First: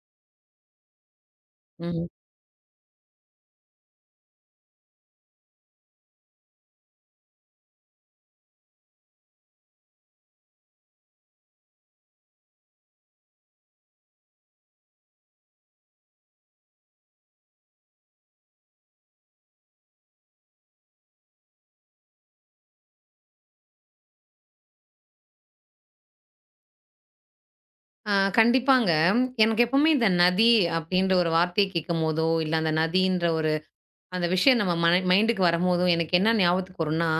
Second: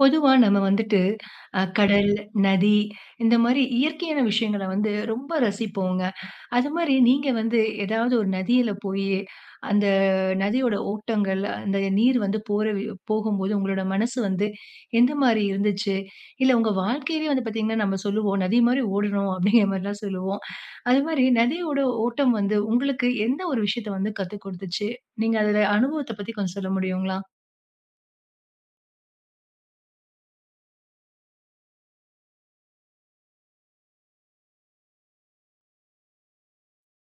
பொதுவா நம்ம வந்துட்டு ம். கடல், நதி இந்த மாரி இயற்கையான விஷயங்கள வந்து ரொம்ப ரசிப்போங்க. அது மாரி நீங்க வந்து ஏதாவது ஒரு நதியில போயி, அந்த நதியோட ஓட்டங்கள், அந்த நீர் வந்து போற போகும்போது உங்களோட மனசு வந்து எந்த மாரி இருந்துச்சு? இல்ல உங்க வாழ்க்கையிலேயே வந்து பார்த்தீங்கன்னா, நம்ம சொல்லுவோம், "நதி மாரி ஓடணும்." அப்படிங்கிற மாரிலாம் சொல்லுவோம். அது மாரி நதியோட ஓட்டம் வந்து உங்களுக்கு எந்த ஒரு விஷயத்த வந்து கத்துக் குடுத்துச்சு? நீங்க அதுல அனுபவத்த பத்தி கொஞ்சம் சொல்ல முடியுங்களா? ஆ கண்டிப்பாங்க. எனக்கு எப்பவுமே இந்த நதி அப்டின்ற ஒரு வார்த்தைய கேட்கும்போதோ, இல்ல அந்த நதின்ற ஒரு அந்த விஷயம் நம்ம மன மைண்டுக்கு வரும்போதோ, எனக்கு என்ன ஞாபகத்துக்கு வரும்னா,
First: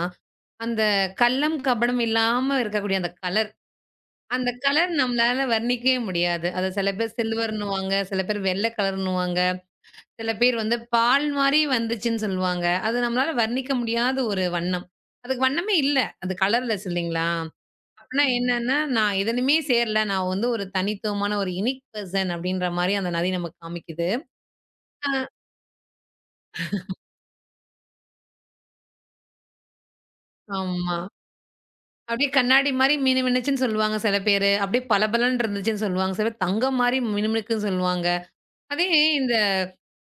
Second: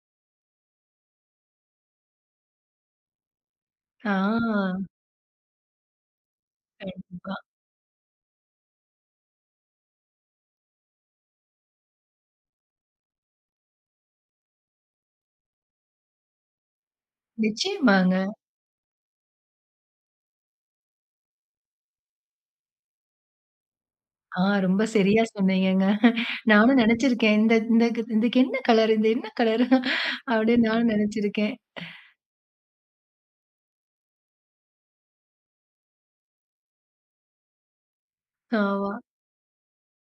அந்த கல்லம், கபடம் இல்லாம இருக்கக்கூடிய அந்த கலர். ஆ. அந்த கலர் நம்மளால வர்ணிக்கவே முடியாது. அத சில பேர் கண்டிப்பா. சில்வர்ன்னுவாங்க, சில பேர் வெள்ள கலர்ன்னுவாங்க, சில பேர் வந்து பால் மாரி வந்துச்சுன்னு சொல்லுவாங்க. அது நம்மளால வர்ணிக்க முடியாத ஒரு வண்ணம். அதுக்கு வண்ணமே இல்ல. அது கலர்லெஸ் இல்லைங்களா? நிச்சயமாங்க. ஆனா என்னன்னா, நான் எதுலயுமே சேரல. நான் வந்து ஒரு தனித்துவமான ஒரு யுனிக் பெர்சன் அப்படின்ற மாரி அந்த நதி நமக்கு காமிக்குது. ஆ, ரொம்ப சரியா அ சொன்னீங்கங்க. நானும் நெனச்சிருக்கேன். இந்த இந்த இதுக்கு என்ன கலர்? இந்த என்ன கலர்? அப்டின்னு நானும் ஆமா. நெனச்சிருக்கேன். அப்படியே கண்ணாடி மாரி மினுமினுச்சுன்னு சொல்லுவாங்க சில பேரு. அப்படியே பளபளன்னு இருந்துச்சுன்னு சொல்லுவாங்க. சில பேர் தங்கம் மாரி மினுமினுக்குன்னு சொல்லுவாங்க. அதே ஆமா. இந்த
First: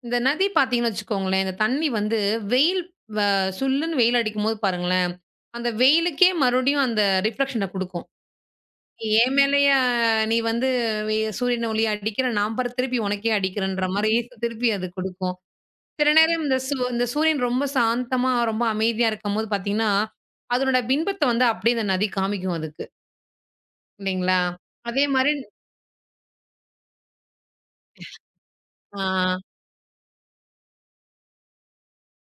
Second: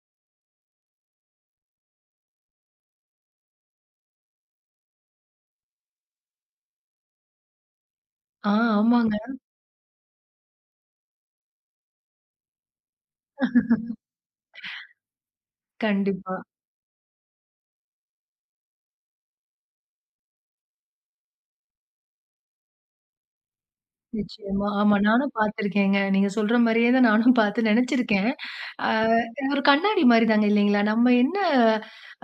இந்த நதி பார்த்தீங்கன்னு வச்சுக்கோங்களேன், இந்த தண்ணி வந்து வெயில் வ சுல்லுன்னு வெயில் அடிக்கும்போது பாருங்களேன், அந்த வெயிலுக்கே மறுபடியும் அந்த ரிஃப்ளெக்ஷன குடுக்கும். ஆ, ஆமாங்க. "என் மேலயா நீ வந்து சூரியன் ஒளி அடிக்கிற, நான் பாரு திருப்பி உனக்கே அடிக்கிறேன்ற" மாரி திருப்பி அது குடுக்கும். சில கண்டிப்பா. நேரம் இந்த இந்த சூரியன் ரொம்ப சாந்தமா, ரொம்ப அமைதியா இருக்கும்போது பார்த்தீங்கன்னா, அதனோட பின்பத்த வந்து அப்படியே இந்த நதி காமிக்கும் அதுக்கு. இல்லைங்களா? நிச்சயமா. ஆமா, அதே நானும் மாரி. பார்த்துருக்கேங்க. நீங்க சொல்ற மாரியே தான் நானும் பார்த்து நெனச்சிருக்கேன். ஆ, ஆ ஒரு கண்ணாடி மாரி தாங்க இல்லைங்களா? நம்ம என்ன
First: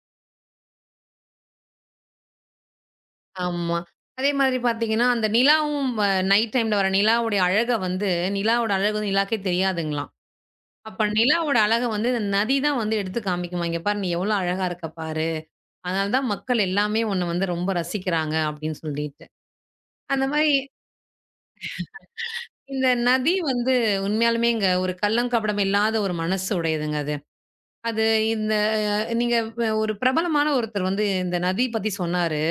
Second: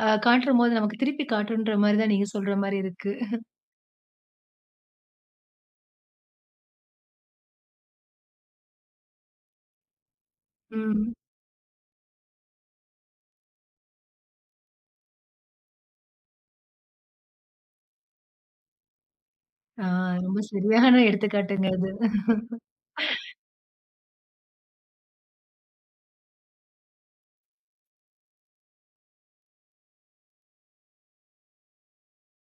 காட்டும்போது நமக்கு திருப்பி காட்டுன்ற மாரி தான் நீங்க சொல்ற மாரி இருக்கு. ஆமா. அதே மாதிரி பார்த்தீங்கன்னா, அந்த நிலாவும் நைட் டைம்ல வர நிலாவுடைய அழக வந்து நிலாவோட அழகு வந்து நிலாக்கே தெரியாதுங்களாம். அப்ப ம். நிலாவோட அழக வந்து இந்த நதி தான் வந்து எடுத்து காமிக்குமாம். "இங்க பாரு! நீ எவ்வளோ அழகா இருக்க பாரு. அதனால தான் மக்கள் எல்லாமே உன்ன வந்து ரொம்ப ரசிக்கிறாங்க." அப்படின்னு சொல்லிட்டு. ஆ, அந்த ரொம்ப மாரி சரியான எடுத்துக்காட்டுங்க இது. இந்த நதி வந்து உண்மையாலுமேங்க ஒரு கள்ளம், கபடம் இல்லாத ஒரு மனசு உடையதுங்க அது. அது இந்த நீங்க ஒரு பிரபலமான ஒருத்தர் வந்து இந்த நதி பத்தி சொன்னாரு.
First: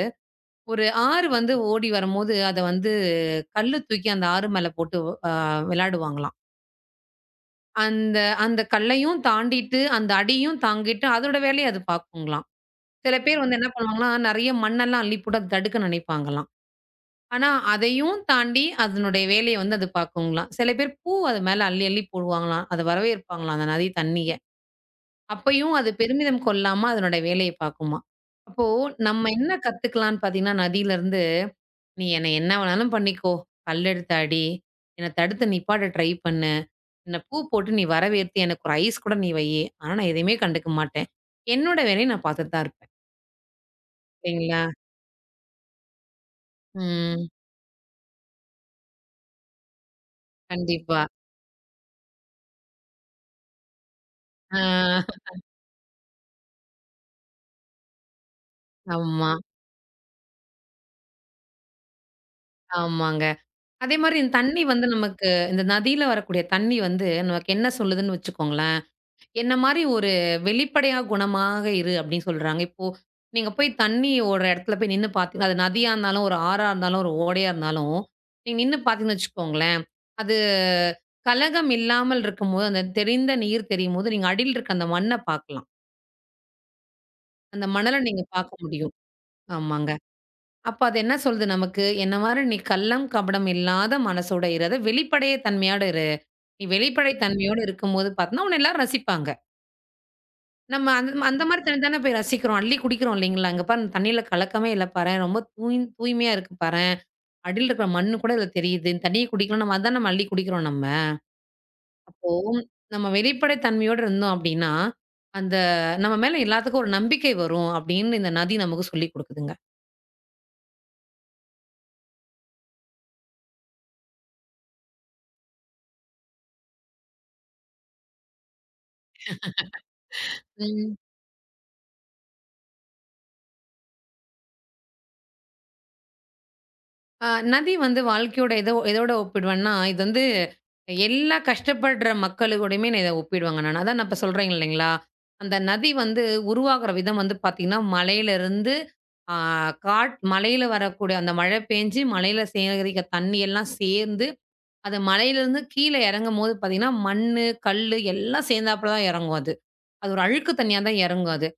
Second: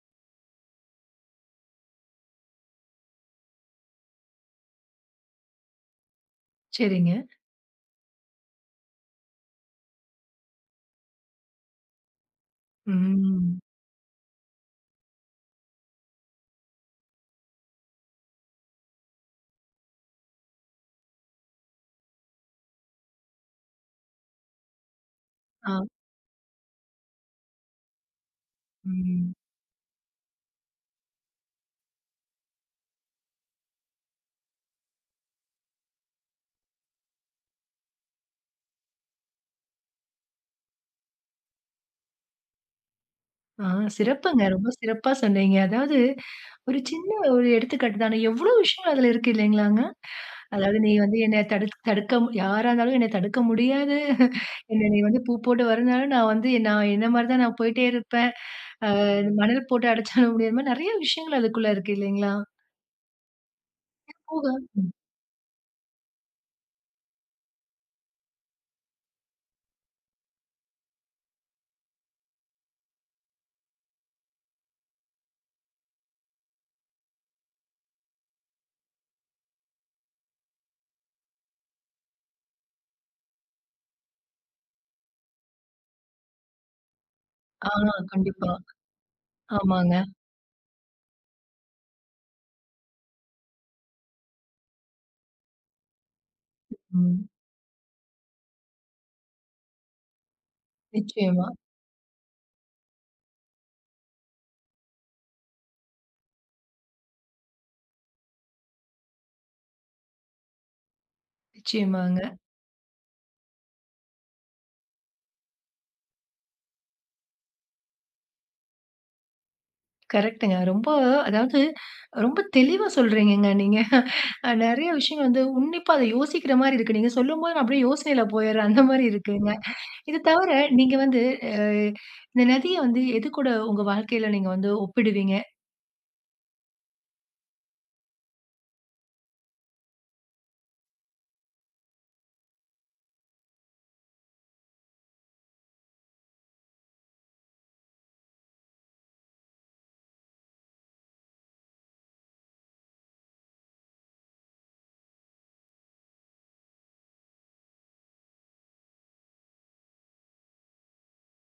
ஒரு ஆறு வந்து ஓடி வரும்போது, அத வந்து கல்லு தூக்கி அந்த ஆறு மேல போட்டு அ விளையாடுவாங்களாம். சரிங்க. அந்த அந்த கல்லையும் தாண்டிட்டு, அந்த அடியும் தாங்கிட்டு அதோட வேலைய அது பாக்குங்களாம். சில பேர் வந்து ம். என்ன பண்ணுவாங்கன்னா, நெறைய மண்ணெல்லாம் அள்ளி போட்டு அத தடுக்க நினைப்பாங்களாம். ஆனா, அதையும் தாண்டி அதனுடைய வேலைய வந்து அது பாக்குங்களாம். சில பேர் பூ அது மேல அள்ளி அள்ளி போடுவாங்களாம். அத வரவேற்பாங்களாம் அந்த நதி தண்ணிய. ஆ. அப்பயும் அது பெருமிதம் கொள்ளாம அதனுடைய வேலைய பாக்குமாம். அப்போ நம்ம ம். என்ன கத்துக்கலாம்ன்னு பாத்தீங்கன்னா, நதியிலருந்து "நீ என்ன என்ன வேணாலும் பண்ணிக்கோ. கல்லெடுத்து அடி. என்ன தடுத்து நிப்பாட்ட ட்ரை பண்ணு. என்ன பூ போட்டு நீ வரவேற்று எனக்கு ஒரு ஐஸ் கூட நீ வையி. ஆனா நான் எதையுமே கண்டுக்க மாட்டேன். என்னோட வேலைய நான் பாத்துட்டு தான் இருப்பேன்." ஆ, சிறப்புங்க. இல்லைங்களா? ரொம்ப சிறப்பா சொன்னீங்க. அதாவது ஒரு சின்ன ம். ஒரு எடுத்துக்காட்டு தானே. எவ்ளோ விஷயங்கள் அதுல இருக்கு இல்லைங்களாங்க? அதாவது நீ கண்டிப்பா. வந்து என்னை தடுக்க யாரா இருந்தாலும் என்னை தடுக்க முடியாது. ஆ. என்ன நீ வந்து பூ போட்டு வரனாலும் நான் வந்து நான் என்ன மாரி தான் நான் போயிட்டே இருப்பேன். அ ஆமா. மணல் போட்டு அடைச்சாலும் முடியாத மாரி நெறைய விஷயங்கள் அதுக்குள்ள இருக்கு இல்லைங்களா? ஆமாங்க. அதேமாரி இந்த தண்ணி போக. வந்து நமக்கு இந்த நதியில வரக்கூடிய தண்ணி வந்து நமக்கு என்ன சொல்லுதுன்னு வச்சுக்கோங்களேன். என்ன மாரி ஒரு வெளிப்படையா குணமாக இரு அப்படின்னு சொல்றாங்க. இப்போ நீங்க போய் தண்ணி ஓடுற இடத்துல போய் நின்னு பார்த்தீங்க, அது நதியா இருந்தாலும், ஒரு ஆறா இருந்தாலும், ஒரு ஓடையா இருந்தாலும், நீங்க நின்னு பார்த்தீங்கன்னு வச்சுக்கோங்களேன், அது கலகம் இல்லாமல் இருக்கும்போது, அந்த தெரிந்த நீர் தெரியும்போது, நீங்க அடியில இருக்க அந்த மண்ண பார்க்கலாம். அந்த ஆ, மணல நீங்க கண்டிப்பா. பார்க்க முடியும். ஆமாங்க. ஆமாங்க. அப்ப அது என்ன சொல்லுது நமக்கு? என்ன மாரி நீ கள்ளம், கபடம் இல்லாத மனசோட இரு. அதாவது வெளிப்படை தன்மையோட இரு. நீ வெளிப்படை ம். தன்மையோட இருக்கும்போது பார்த்தீன்னா, உன்ன எல்லாரும் ரசிப்பாங்க. நம்ம அந்த அந்த நிச்சயமா, மாரி தண்ணி தானே போய் ரசிக்கிறோம். அள்ளி குடிக்கிறோம் இல்லைங்களா? "அங்க பாரு தண்ணீல கலக்கமே இல்ல பாரேன். ரொம்ப தூய்மையா இருக்கு பாரேன். அடியில இருக்கிற மண்ணு கூட இதுல தெரியுது. இந்த தண்ணிய குடிக்கலாம்." நம்ம அதான் நம்ம அள்ளி குடிக்கிறோம் நம்ம. நிச்சயமாங்க. அப்போ நம்ம வெளிப்படை தன்மையோட இருந்தோம் அப்படின்னா, அந்த நம்ம மேல எல்லாத்துக்கும் ஒரு நம்பிக்கை வரும் அப்படின்னு இந்த நதி நமக்கு சொல்லிக் குடுக்குதுங்க. கரெக்ட்டுங்க. ரொம்ப அதாவது ரொம்ப தெளிவா சொல்றீங்கங்க நீங்க. நெறைய விஷயங்கள் வந்து உன்னிப்பா அத யோசிக்கிற மாரி இருக்கு. நீங்க சொல்லும்போது நான் அப்படியே யோசனையில போயிடுறேன். அந்த மாரி இருக்குங்க. இது தவிர ம். நீங்க வந்து அ இந்த நதிய வந்து எது கூட உங்க வாழ்க்கையில நீங்க வந்து ஒப்பிடுவீங்க? அ நதி வந்து வாழ்க்கையோட எதோ எதோட ஒப்பிடுவேன்னா, இது வந்து எல்லா கஷ்டப்படுற மக்களுக்கூடயுமே நான் இத ஒப்பிடுவேங்க நானு. அதான் நான் இப்ப சொல்றேன் இல்லைங்களா? அந்த நதி வந்து உருவாகுற விதம் வந்து பார்த்தீங்கன்னா, மலையிலருந்து ஆ காட் மலையில வரக்கூடிய அந்த மழை பேஞ்சு, மலையில சேகரிக்கிற தண்ணி எல்லாம் சேர்ந்து, அது மலையிலருந்து கீழ இறங்கும்போது பார்த்தீங்கன்னா, மண்ணு, கல்லு எல்லாம் சேர்ந்தாப்புல தான் இறங்கும் அது. அது ஒரு அழுக்கு தண்ணியா தான் இறங்கும் அது.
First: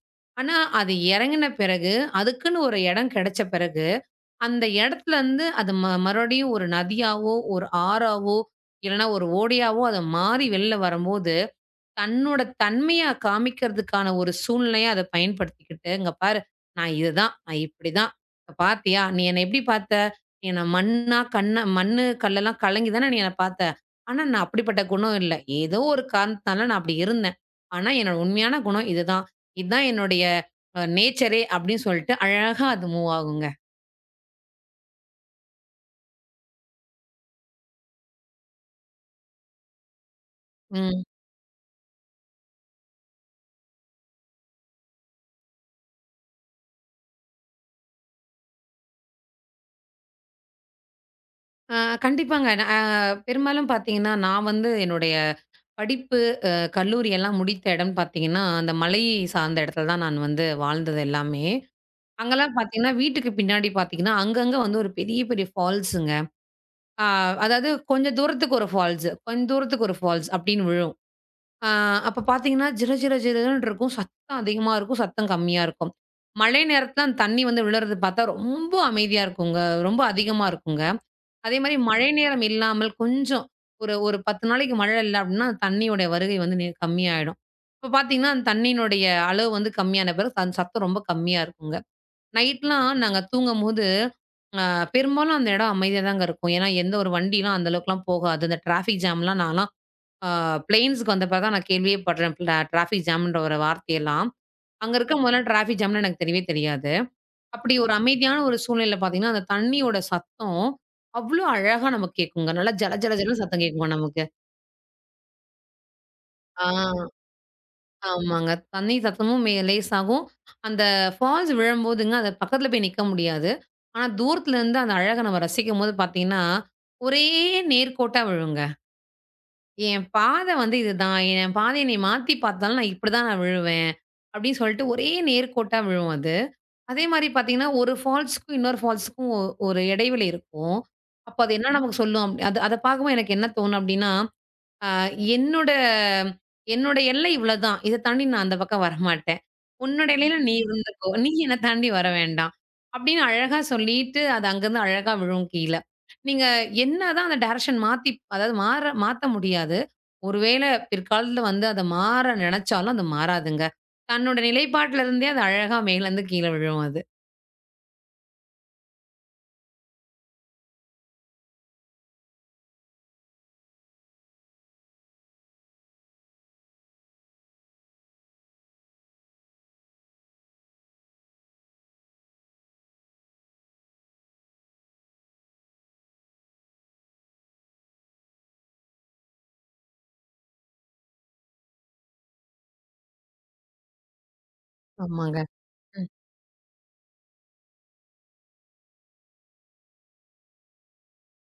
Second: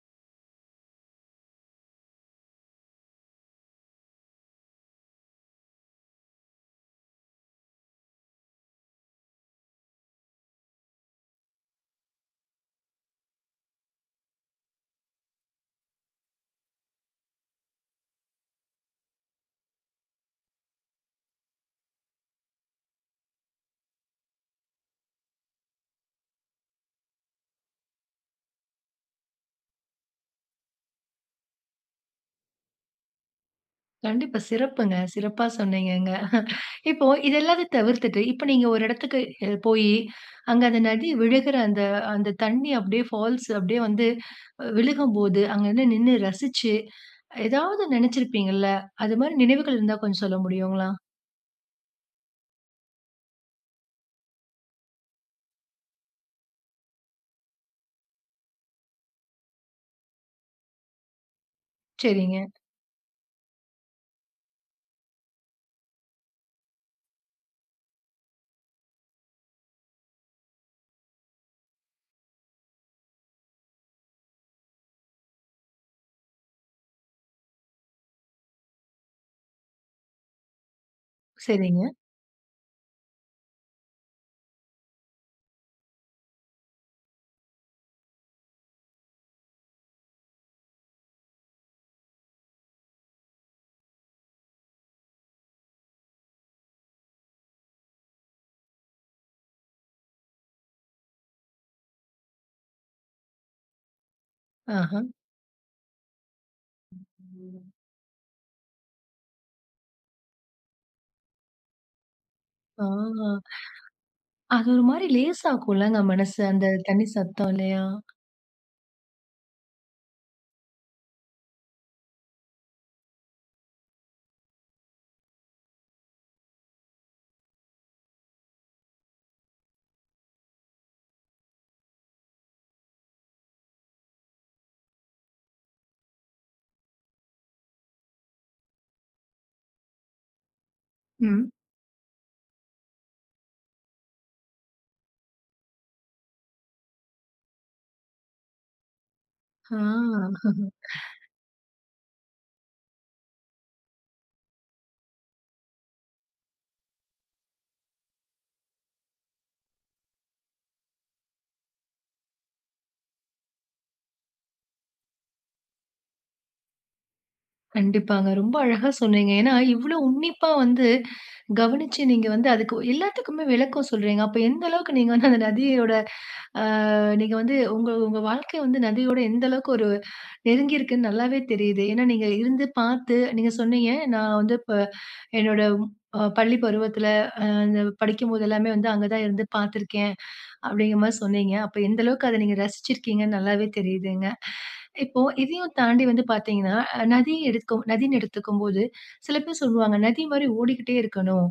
ஆனா, அது இறங்கின பிறகு, அதுக்குன்னு ஒரு இடம் கிடைச்ச பிறகு அந்த இடத்துலருந்து அது மறுபடியும் ஒரு நதியாவோ, ஒரு ஆறாவோ, இல்லன்னா ஒரு ஓடையாவோ அத மாறி வெளில வரும்போது, தன்னோட தன்மைய காமிக்கிறதுக்கான ஒரு சூழ்நிலையா அத பயன்படுத்திக்கிட்டு, "இங்க பாரு நான் இதுதான். நான் இப்படிதான். இப்ப பாத்தியா? நீ என்ன எப்படி பாத்த? நீ என்ன மண்ணா, மண்ணு, கல்லெல்லாம் கலங்கி தானே நீ என்ன பாத்த. ஆனா நான் அப்படிப்பட்ட குணம் இல்ல. ஏதோ ஒரு காரணத்தினால நான் அப்படி இருந்தேன். ஆனா என்னோட உண்மையான குணம் இதுதான். இதான் என்னுடைய நேச்சரே" அப்படின்னு சொல்லிட்டு அழகா அது மூவ் ஆகுங்க. கண்டிப்பா, சிறப்புங்க. சிறப்பா சொன்னீங்கங்க. இப்போ இது எல்லாத்தையும் தவிர்த்துட்டு, இப்ப நீங்க ஒரு இடத்துக்கு போயி, அங்க அந்த ம். நதி விழுகிற அந்த அந்த தண்ணி அப்படியே ஃபால்ஸ் அப்படியே வந்து விழுகும்போது, அங்க வந்து நின்னு ரசிச்சு, ஏதாவது நெனச்சிருப்பீங்கல்ல? அது மாரி நினைவுகள் இருந்தா கொஞ்சம் சொல்ல முடியுங்களா? ஆ கண்டிப்பாங்க. பெரும்பாலும் பார்த்தீங்கன்னா, நான் வந்து என்னுடைய படிப்பு, அ கல்லூரி எல்லாம் முடித்த இடம்னு பார்த்தீங்கன்னா, அந்த மலை சார்ந்த இடத்துல தான் நான் வந்து வாழ்ந்தது எல்லாமே. சரிங்க, அங்கலாம் பார்த்தீங்கன்னா, வீட்டுக்கு பின்னாடி பார்த்தீங்கன்னா, அங்கங்க வந்து ஒரு பெரிய, பெரிய ஃபால்ஸுங்க. ஆ அதாவது கொஞ்சம் தூரத்துக்கு ஒரு ஃபால்ஸ், கொஞ்சம் தூரத்துக்கு ஒரு ஃபால்ஸ் அப்படின்னு விழும். ஆ அப்ப பார்த்தீங்கன்னா, ஜிர ஜிர ஜிரன்னு இருக்கும். சத்தம் அதிகமா இருக்கும், சத்தம் கம்மியா இருக்கும். மழை நேரத்தில அந்த தண்ணி வந்து விழுறது பார்த்தா ரொம்ப அமைதியா இருக்குங்க. ரொம்ப அதிகமா இருக்குங்க. அதே மாரி சரிங்க. மழை நேரம் இல்லாமல் கொஞ்சம் ஒரு ஒரு 10 நாளைக்கு மழை இல்ல அப்டின்னா, தண்ணியோட வருகை வந்து கம்மியாயிடும். இப்ப பார்த்தீங்கன்னா, அந்த தண்ணீனுடைய அளவு வந்து கம்மியான பிறகு அந்த சத்தம் ரொம்ப கம்மியா இருக்குங்க. நைட்லாம் நாங்க தூங்கும்போது, அ பெரும்பாலும் அந்த இடம் அமைதியா தாங்க இருக்கும். ஏன்னா, எந்த ஒரு வண்டிலாம் அந்த அளவுக்குலாம் போகாது. இந்த டிராஃபிக் ஜாம்லாம் நான்லாம் அ பிளெயின்ஸ்க்கு வந்த பிறகு தான் நான் கேள்வியே படுறேன். டிராஃபிக் ஜாம்ன்ற ஒரு வார்த்தையெல்லாம். அங்க ஆஹா. இருக்க முதல்ல டிராஃபிக் ஜாம்ன்னு எனக்கு தெரியவே தெரியாது. அப்படி ஒரு அமைதியான ஒரு சூழ்நிலையில பார்த்தீங்கன்னா, அந்த தண்ணியோட சத்தம் அவ்ளோ அழகா நமக்கு கேட்குங்க. நல்லா ஆ. ஜல ஜல ஜலன்னு சத்தம் கேட்குமா நமக்கு. அது ஒரு மாரி லேசாக்கும்லங்க மனசு, ஆ. அந்த தண்ணி சத்தம் இல்லையா? ஆமாங்க. தண்ணி சத்தமும் லேசாகும். அந்த ஃபால்ஸ் விழும்போதுங்க, அது பக்கத்துல போய் நிக்க முடியாது. ஆனா, தூரத்துல இருந்து அந்த அழக நம்ம ரசிக்கும்போது பார்த்தீங்கன்னா, ஒரே நேர்கோட்டா விழுங்க. என் பாதை வந்து இதுதான். என் பாதைய நீ மாத்தி பார்த்தாலும் நான் இப்படிதான் நான் விழுவேன். அப்படின்னு சொல்லிட்டு ஒரே நேர்கோட்டா விழும் அது. அதே மாரி பார்த்தீங்கன்னா, ஒரு ஃபால்ஸ்‌க்கும் இன்னொரு ஃபால்ஸ்‌க்கும் ஒரு இடைவெளி இருக்கும். அப்ப ம். அது என்ன நமக்கு சொல்லும் அது அத பார்க்கும்போது எனக்கு என்ன தோணும் அப்டின்னா, அ என்னோட என்னோட எல்லை இவ்வளதான். இத தாண்டி நான் அந்த பக்கம் வரமாட்டேன். உன்னோட எல்லையில ஆ, நீ இருந்துக்கோ. நீ என்ன தாண்டி வர வேண்டாம். அப்டின்னு அழகா சொல்லிட்டு, அது அங்கருந்து அழகா விழும் கீழ. நீங்க என்னதான் அந்த டைரக்ஷன் மாத்தி அதாவது மாத்த முடியாது. ஒருவேள பிற்காலத்துல வந்து அத மாற நெனச்சாலும் அது மாறாதுங்க. தன்னோட நிலைப்பாட்டுல இருந்தே அது அழகா மேலருந்து கீழ விழும் அது. கண்டிப்பாங்க. ரொம்ப அழகா சொன்னீங்க. ஏன்னா, இவ்ளோ உன்னிப்பா வந்து கவனிச்சு நீங்க வந்து அதுக்கு எல்லாத்துக்குமே விளக்கம் சொல்றீங்க. அப்ப எந்த அளவுக்கு நீங்க வந்து அந்த நதியோட அ நீங்க வந்து உங்க உங்க வாழ்க்கை வந்து நதியோட எந்த அளவுக்கு ஒரு நெருங்கி இருக்குன்னு நல்லாவே தெரியுது. ஏன்னா, நீங்க இருந்து பார்த்து நீங்க சொன்னீங்க, "நான் வந்து இப்ப என்னோட பள்ளி பருவத்துல அந்த படிக்கும்போது எல்லாமே வந்து அங்க தான் இருந்து பார்த்துருக்கேன்." அப்படிங்கிற மாரி சொன்னீங்க. அப்ப எந்த அளவுக்கு அத நீங்க ரசிச்சிருக்கீங்கன்னு நல்லாவே தெரியுதுங்க. இப்போ ஆமாங்க. இதையும் தாண்டி ம். வந்து பார்த்தீங்கன்னா, நதி எடுக்கும் நதின்னு எடுத்துக்கும்போது, சில பேர் சொல்லுவாங்க, "நதி மாரி ஓடிக்கிட்டே இருக்கணும்."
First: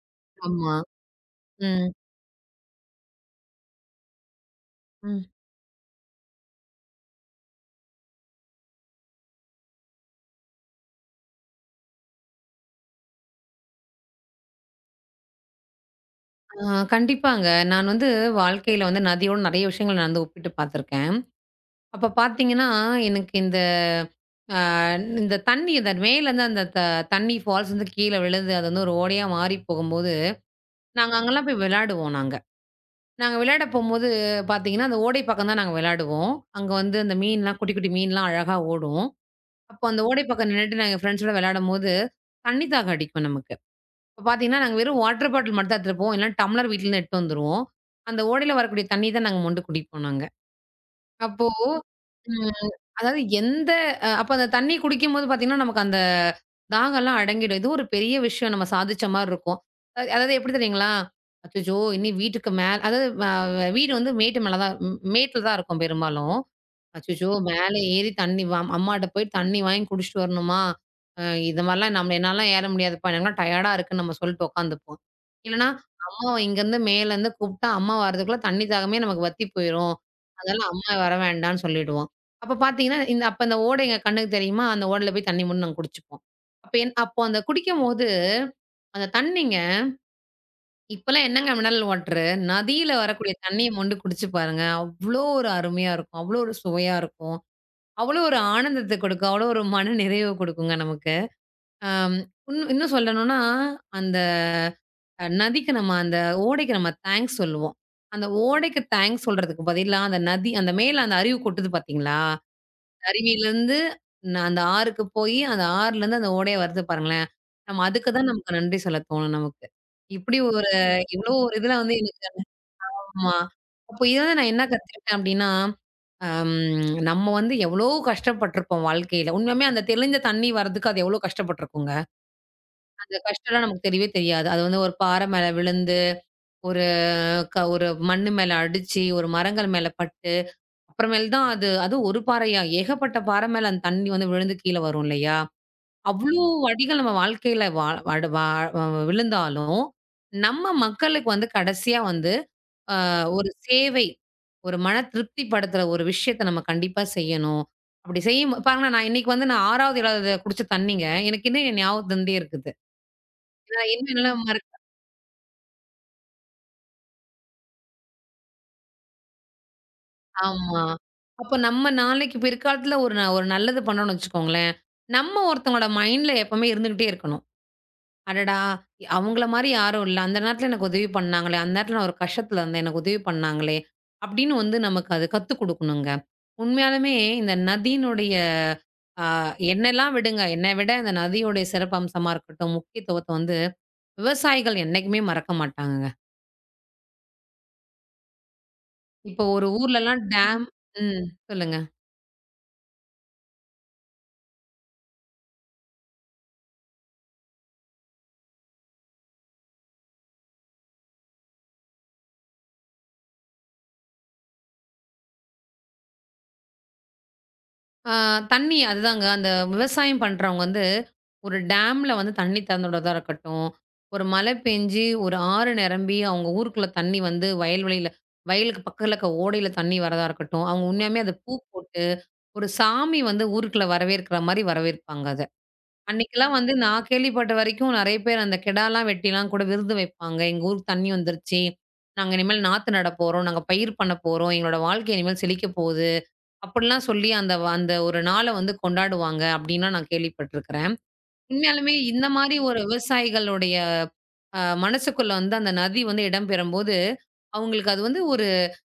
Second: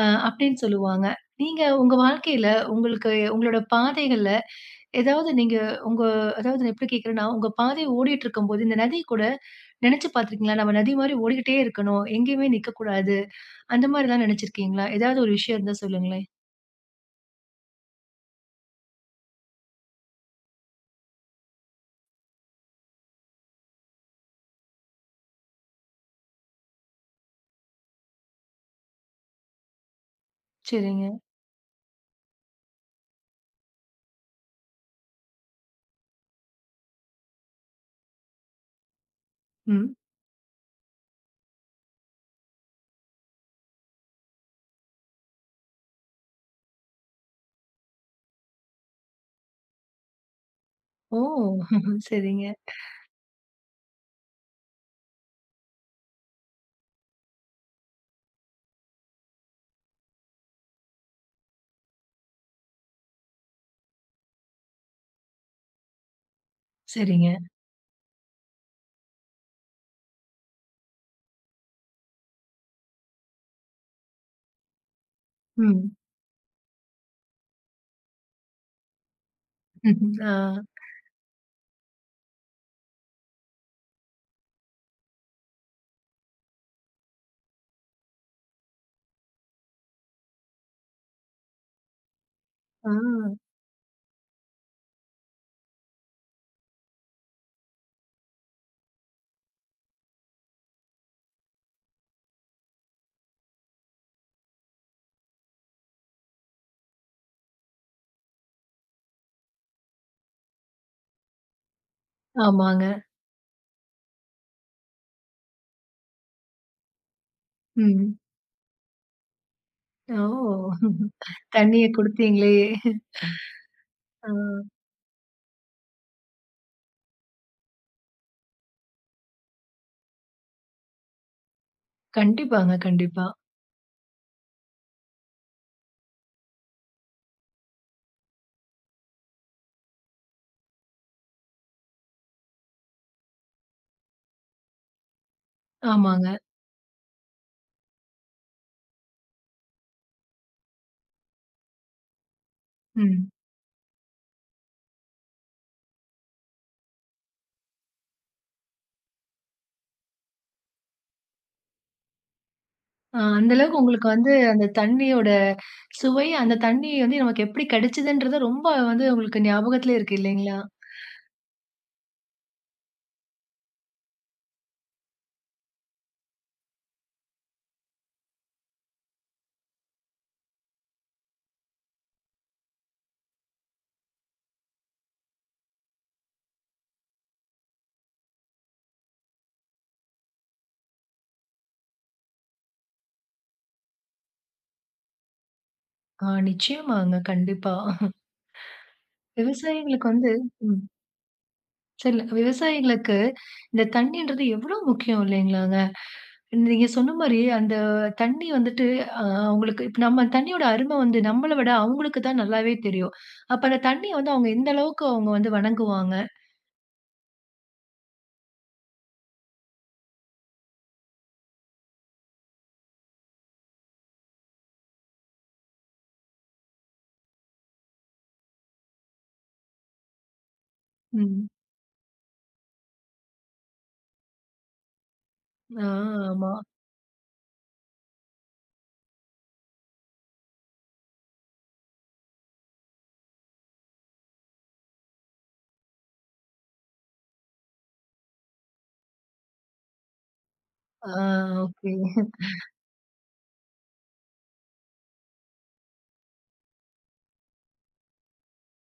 அப்படின்னு ஆமா. சொல்லுவாங்க. நீங்க ம். உங்க வாழ்க்கையில உங்களுக்கு உங்களோட பாதைகள்ல ம். ஏதாவது நீங்க உங்க அதாவது நான் எப்படி கேட்கிறேன்னா, உங்க பாதை ஓடிட்டுருக்கும்போது, இந்த நதி கூட நெனச்சு பார்த்துருக்கீங்களா? நம்ம நதி மாரி ஓடிக்கிட்டே இருக்கணும். எங்கேயுமே நிக்கக்கூடாது. அந்த மாரிலாம் நெனச்சிருக்கீங்களா? ஏதாவது ஒரு விஷயம் இருந்தா சொல்லுங்களேன். ஆ கண்டிப்பாங்க. நான் வந்து வாழ்க்கையில வந்து நதியோட நெறைய விஷயங்கள் நான் வந்து ஒப்பிட்டு பார்த்துருக்கேன். அப்ப பார்த்தீங்கன்னா, எனக்கு இந்த அ இந்த தண்ணி இந்த மேலேருந்து அந்த தண்ணி ஃபால்ஸ் வந்து கீழ விழுது, அது வந்து ஒரு ஓடையா மாறி போகும்போது, சரிங்க. நாங்க அங்கலாம் போய் விளையாடுவோம் நாங்க. நாங்க விளையாட போம்போது பார்த்தீங்கன்னா, அந்த ஓடை பக்கம் தான் நாங்க விளையாடுவோம். அங்க வந்து அந்த மீன்லாம் குட்டி, குட்டி மீன்லாம் அழகா ஓடும். அப்போ ம். அந்த ஓடை பக்கம் நின்னுட்டு நாங்க ஃப்ரெண்ட்ஸோட விளையாடும்போது, தண்ணி தாகம் அடிக்கும் நமக்கு. இப்ப பார்த்தீங்கன்னா, நாங்க வெறும் வாட்டர் பாட்டில் மட்டும் தான் எடுத்துட்டு போவோம். இல்லன்னா டம்ளர் வீட்லருந்து எடுத்துட்டு வந்துருவோம். அந்த ஓடையில வரக்கூடிய தண்ணி தான் நாங்க மொண்டு குடிப்போம் நாங்க. ஓ! அப்போ சரிங்க. ம் அதாவது எந்த அப்ப அந்த தண்ணி குடிக்கும்போது பார்த்தீங்கன்னா, நமக்கு அந்த தாகம்லாம் அடங்கிடும். ஏதோ ஒரு பெரிய விஷயம் நம்ம சாதிச்ச மாரி இருக்கும். அதாவது எப்படி தெரியுங்களா? அச்சச்சோ! இனி வீட்டுக்கு மேல அதாவது வீடு வந்து மேட்டு மேல தான் மேட்ல தான் இருக்கும் பெரும்பாலும். சரிங்க. அச்சச்சோ! மேல ஏறி தண்ணி அம்மாட்ட போய் தண்ணி வாங்கி குடிச்சுட்டு வரணுமா? அ இது மாரிலாம் நம்ம என்னாலாம் ஏற முடியாதுப்பா. எனக்குலாம் டயர்டா இருக்குன்னு நம்ம சொல்லிட்டு உட்காந்துப்போம். இல்லன்னா, ம். அம்மாவ இங்கேருந்து மேலேருந்து கூப்பிட்டா, அம்மா வரதுக்குள்ள தண்ணி தாகமே நமக்கு வத்தி போயிரும். ஆ, அதனால அம்மா வர வேண்டான்னு சொல்லிடுவோம். அப்ப பார்த்தீங்கன்னா, இந்த அப்ப அந்த ஓடை எங்க கண்ணுக்கு தெரியுமா? அந்த ஓடையில போய் தண்ணி மொண்டு நாங்க குடிச்சுப்போம். அப்ப அப்போ அந்த குடிக்கும்போது, அந்த தண்ணிங்க இப்பலாம் என்னங்க மினரல் வாட்டரு, ஆ, நதியில வரக்கூடிய தண்ணிய மொண்டு குடிச்சு பாருங்க. அவ்ளோ ஒரு அருமையா இருக்கும். அவ்ளோ ஒரு சுவையா இருக்கும். அவ்வளோ ஒரு ஆனந்தத்த கொடுக்கும். அவ்வளோ ஒரு மன நிறைவு கொடுக்குங்க நமக்கு. அம் இன்னும் இன்னும் சொல்லணும்னா, அந்த நதிக்கு நம்ம அந்த ஓடைக்கு நம்ம தேங்க்ஸ் சொல்லுவோம். அந்த ஓடைக்கு தேங்க்ஸ் சொல்றதுக்கு பதிலா, அந்த நதி அந்த மேல அந்த அருவி கொட்டுது பார்த்தீங்களா? ஆமாங்க. அருவியிலருந்து அந்த ஆறுக்கு போயி, அந்த ஆறுலருந்து அந்த ஓடையா வருது பாருங்களேன். நம்ம அதுக்கு ம். தான் நமக்கு நன்றி சொல்ல தோணும் நமக்கு. இப்படி ஓ! ஒரு இவ்வளோ ஒரு இதுல தண்ணிய வந்து குடுத்தீங்களே! ஆமா. அப்போ ஆ, இதுலருந்து நான் என்ன கத்துக்கிட்டேன் அப்டின்னா, அம் நம்ம வந்து எவ்ளோ கஷ்டப்பட்டுருப்போம் வாழ்க்கையில. உண்மையாலுமே அந்த தெளிஞ்ச தண்ணி வரதுக்கு அது எவ்ளோ கஷ்டப்பட்டுருக்குங்க. கண்டிப்பாங்க, அந்த கண்டிப்பா. கஷ்டம்லாம் நமக்கு தெரியவே தெரியாது. அது வந்து ஒரு பாற மேல விழுந்து, ஒரு ஒரு மண்ணு மேல அடிச்சு, ஒரு மரங்கள் மேல பட்டு, அப்புறமேல் தான் அது அதுவும் ஒரு பாறையா, ஏகப்பட்ட பாறை மேல அந்த தண்ணி வந்து விழுந்து கீழ வரும் இல்லையா? ஆமாங்க. அவ்ளோ அடிகள் நம்ம வாழ்க்கையில வா வட வா அ விழுந்தாலும், நம்ம மக்களுக்கு வந்து கடைசியா வந்து அ ம். ஒரு சேவை, ஒரு மன திருப்தி படுத்துற ஒரு விஷயத்த நம்ம கண்டிப்பா செய்யணும். அப்படி செய்யும் பாருங்களேன், நான் இன்னைக்கு வந்து நான் 6வது, 7வது குடிச்ச தண்ணீங்க, எனக்கு இன்னும் என் ஞாபகத்து இருந்தே இருக்குது. ஆ, அந்த அளவுக்கு ஏன்னா உங்களுக்கு இன்னும் வந்து என்னால அந்த தண்ணியோட சுவை, அந்த தண்ணி வந்து நமக்கு எப்படி கிடைச்சதுன்றது ரொம்ப வந்து உங்களுக்கு ஞாபகத்திலே இருக்கு இல்லைங்களா? ஆமா. அப்ப நம்ம நாளைக்கு பிற்காலத்துல ஒரு ஒரு நல்லது பண்ணோம்னு வச்சுக்கோங்களேன், நம்ம ஒருத்தவங்களோட மைண்ட்ல எப்பவுமே இருந்துகிட்டே இருக்கணும். அடடா! அவங்கள மாரி யாரும் இல்ல. அந்த நேரத்துல எனக்கு உதவி பண்ணாங்களே, அந்த நேரத்துல நான் ஒரு கஷ்டத்துல இருந்தேன், எனக்கு உதவி பண்ணாங்களே, அப்படின்னு வந்து நமக்கு அது கத்துக் குடுக்கணுங்க. உண்மையாலுமே இந்த நதியினுடைய ஆ என்னெல்லாம் விடுங்க. என்ன விட இந்த நதியுடைய சிறப்பம்சமா இருக்கட்டும், முக்கியத்துவத்த வந்து விவசாயிகள் என்னைக்குமே மறக்க மாட்டாங்கங்க. ஆ, நிச்சயமாங்க. கண்டிப்பா. இப்போ ஒரு விவசாயிங்களுக்கு ஊர்லலாம் வந்து டேம். ம். சொல்லுங்க. சில விவசாயிகளுக்கு இந்த தண்ணீன்றது எவ்வளோ முக்கியம் இல்லைங்களாங்க? நீங்க சொன்ன மாரி, அந்த தண்ணி வந்துட்டு அவங்களுக்கு இப்ப நம்ம தண்ணியோட அரும வந்து நம்மள விட அவங்களுக்கு தான் நல்லாவே தெரியும். அப்ப அந்த தண்ணிய வந்து அவங்க எந்த அளவுக்கு அவங்க வந்து வணங்குவாங்க. ஆ தண்ணி அதுதாங்க அந்த விவசாயம் பண்றவங்க வந்து ஒரு டேம்ல வந்து தண்ணி திறந்து விடுறதா இருக்கட்டும், ஒரு மழை பெஞ்சு ஒரு ஆறு நிரம்பி அவங்க ஊருக்குள்ள தண்ணி வந்து வயல்வெளியில வயலுக்கு பக்கத்துல இருக்க ஓடையில தண்ணி வரதா இருக்கட்டும், அவங்க உண்மையாலுமே அத ம். பூ போட்டு, ஒரு சாமி வந்து ஊருக்குள்ள வரவேற்கிற மாரி வரவேற்பாங்க. ஆ, ஆமா. அன்னைக்கெல்லாம் வந்து நான் கேள்விப்பட்ட வரைக்கும் நெறைய பேர் அந்த கெடாலாம் வெட்டிலாம் கூட விருந்து வைப்பாங்க. எங்க ஊருக்கு தண்ணி வந்துருச்சு. நாங்க இனிமேல் நாத்து நடப் போறோம். நாங்க பயிர் பண்ணப் போறோம். எங்களோட வாழ்க்கை இனிமேல் செழிக்கப் போகுது. அப்படிலாம் சொல்லி அந்த அந்த ஒரு நாள வந்து கொண்டாடுவாங்க அப்படின்லாம் நான் கேள்விப்பட்டுருக்கிறேன். ஆ, ஓகே. உண்மையாலுமே இந்த மாரி ஒரு விவசாயிகளுடைய மனசுக்குள்ள வந்து அந்த நதி வந்து இடம் பெறும்போது, அவங்களுக்கு அது வந்து ஒரு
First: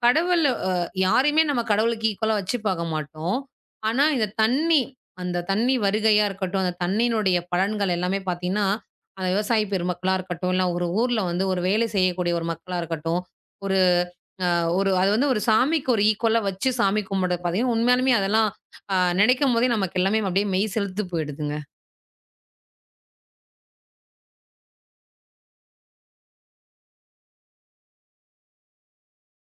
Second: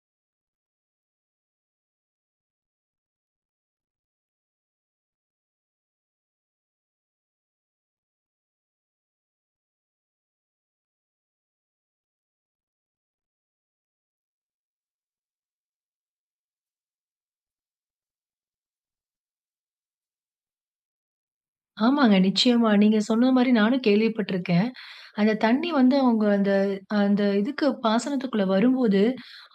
கடவுள் யாரையுமே நம்ம கடவுளுக்கு ஈக்குவலா வச்சு பாக்க மாட்டோம். ஆனா, இந்த தண்ணி, அந்த தண்ணி வருகையா இருக்கட்டும், அந்த தண்ணீனுடைய பலன்கள் எல்லாமே பாத்தீங்கன்னா, அந்த விவசாயி பெருமக்களா இருக்கட்டும், இல்ல ஒரு ஊர்ல வந்து ஒரு வேலை செய்யக்கூடிய ஒரு மக்களா இருக்கட்டும், ஒரு அ ஒரு அது வந்து ஒரு சாமிக்கு ஒரு ஈக்குவலா வச்சு சாமி கும்பிட பாத்தீங்கன்னா, உண்மையாலுமே அதெல்லாம் அ நினைக்கும்போதே நமக்கு எல்லாமே அப்படியே மெய் செலுத்து போயிடுதுங்க. ஆமாங்க. நிச்சயமா. நீங்க சொன்ன மாரி நானும் கேள்விப்பட்டிருக்கேன். அந்த தண்ணி வந்து அவங்க அந்த அந்த இதுக்கு பாசனத்துக்குள்ள வரும்போது,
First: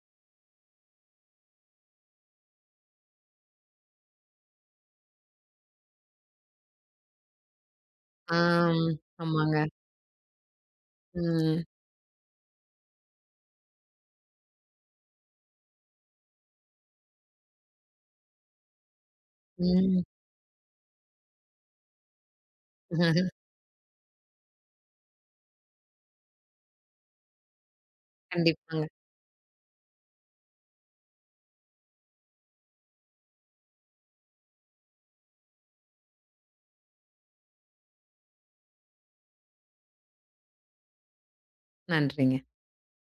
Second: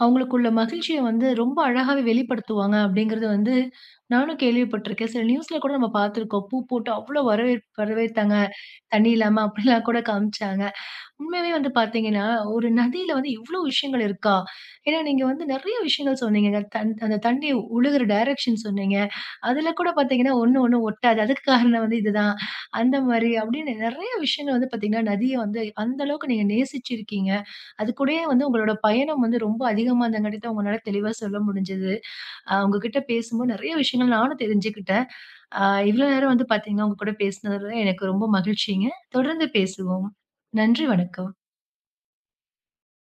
அவங்களுக்குள்ள மகிழ்ச்சிய வந்து ரொம்ப அழகாவே வெளிப்படுத்துவாங்க அப்படிங்கிறது வந்து நானும் கேள்விப்பட்டிருக்கேன். சில நியூஸ்ல கூட நம்ம பார்த்துருக்கோம். பூ போட்டு அவ்ளோ வரவேற்பாங்க. ஆம். தண்ணி இல்லாம ஆமாங்க. அப்படிலாம் கூட காமிச்சாங்க. உண்மையாவே ம். வந்து பார்த்தீங்கன்னா, ஒரு நதியில வந்து இவ்ளோ விஷயங்கள் இருக்கா? ஏன்னா நீங்க வந்து நெறைய விஷயங்கள் சொன்னீங்கங்க. அந்த தண்ணி ஒழுகுற டைரக்ஷன் சொன்னீங்க. அதுல கூட ம். பார்த்தீங்கன்னா, ஒண்ணு ஒண்ணு ஒட்டாது. அதுக்கு காரணம் வந்து இதுதான். அந்த மாரி அப்படின்னு நெறைய விஷயங்கள் வந்து பார்த்தீங்கன்னா, நதிய வந்து அந்த அளவுக்கு நீங்க நேசிச்சிருக்கீங்க. அதுக்கூடயே வந்து உங்களோட கண்டிப்பாங்க. பயணம் வந்து ரொம்ப அதிகமா இருந்தங்காட்டி உங்களால தெளிவா சொல்ல முடிஞ்சது. உங்ககிட்ட பேசும்போது நெறைய விஷயங்கள் நானும் தெரிஞ்சுக்கிட்டேன். அ இவ்ளோ நேரம் வந்து பார்த்தீங்கன்னா, உங்க கூட பேசினதுல எனக்கு ரொம்ப மகிழ்ச்சிங்க. தொடர்ந்து பேசுவோம். நன்றி, வணக்கம். நன்றிங்க.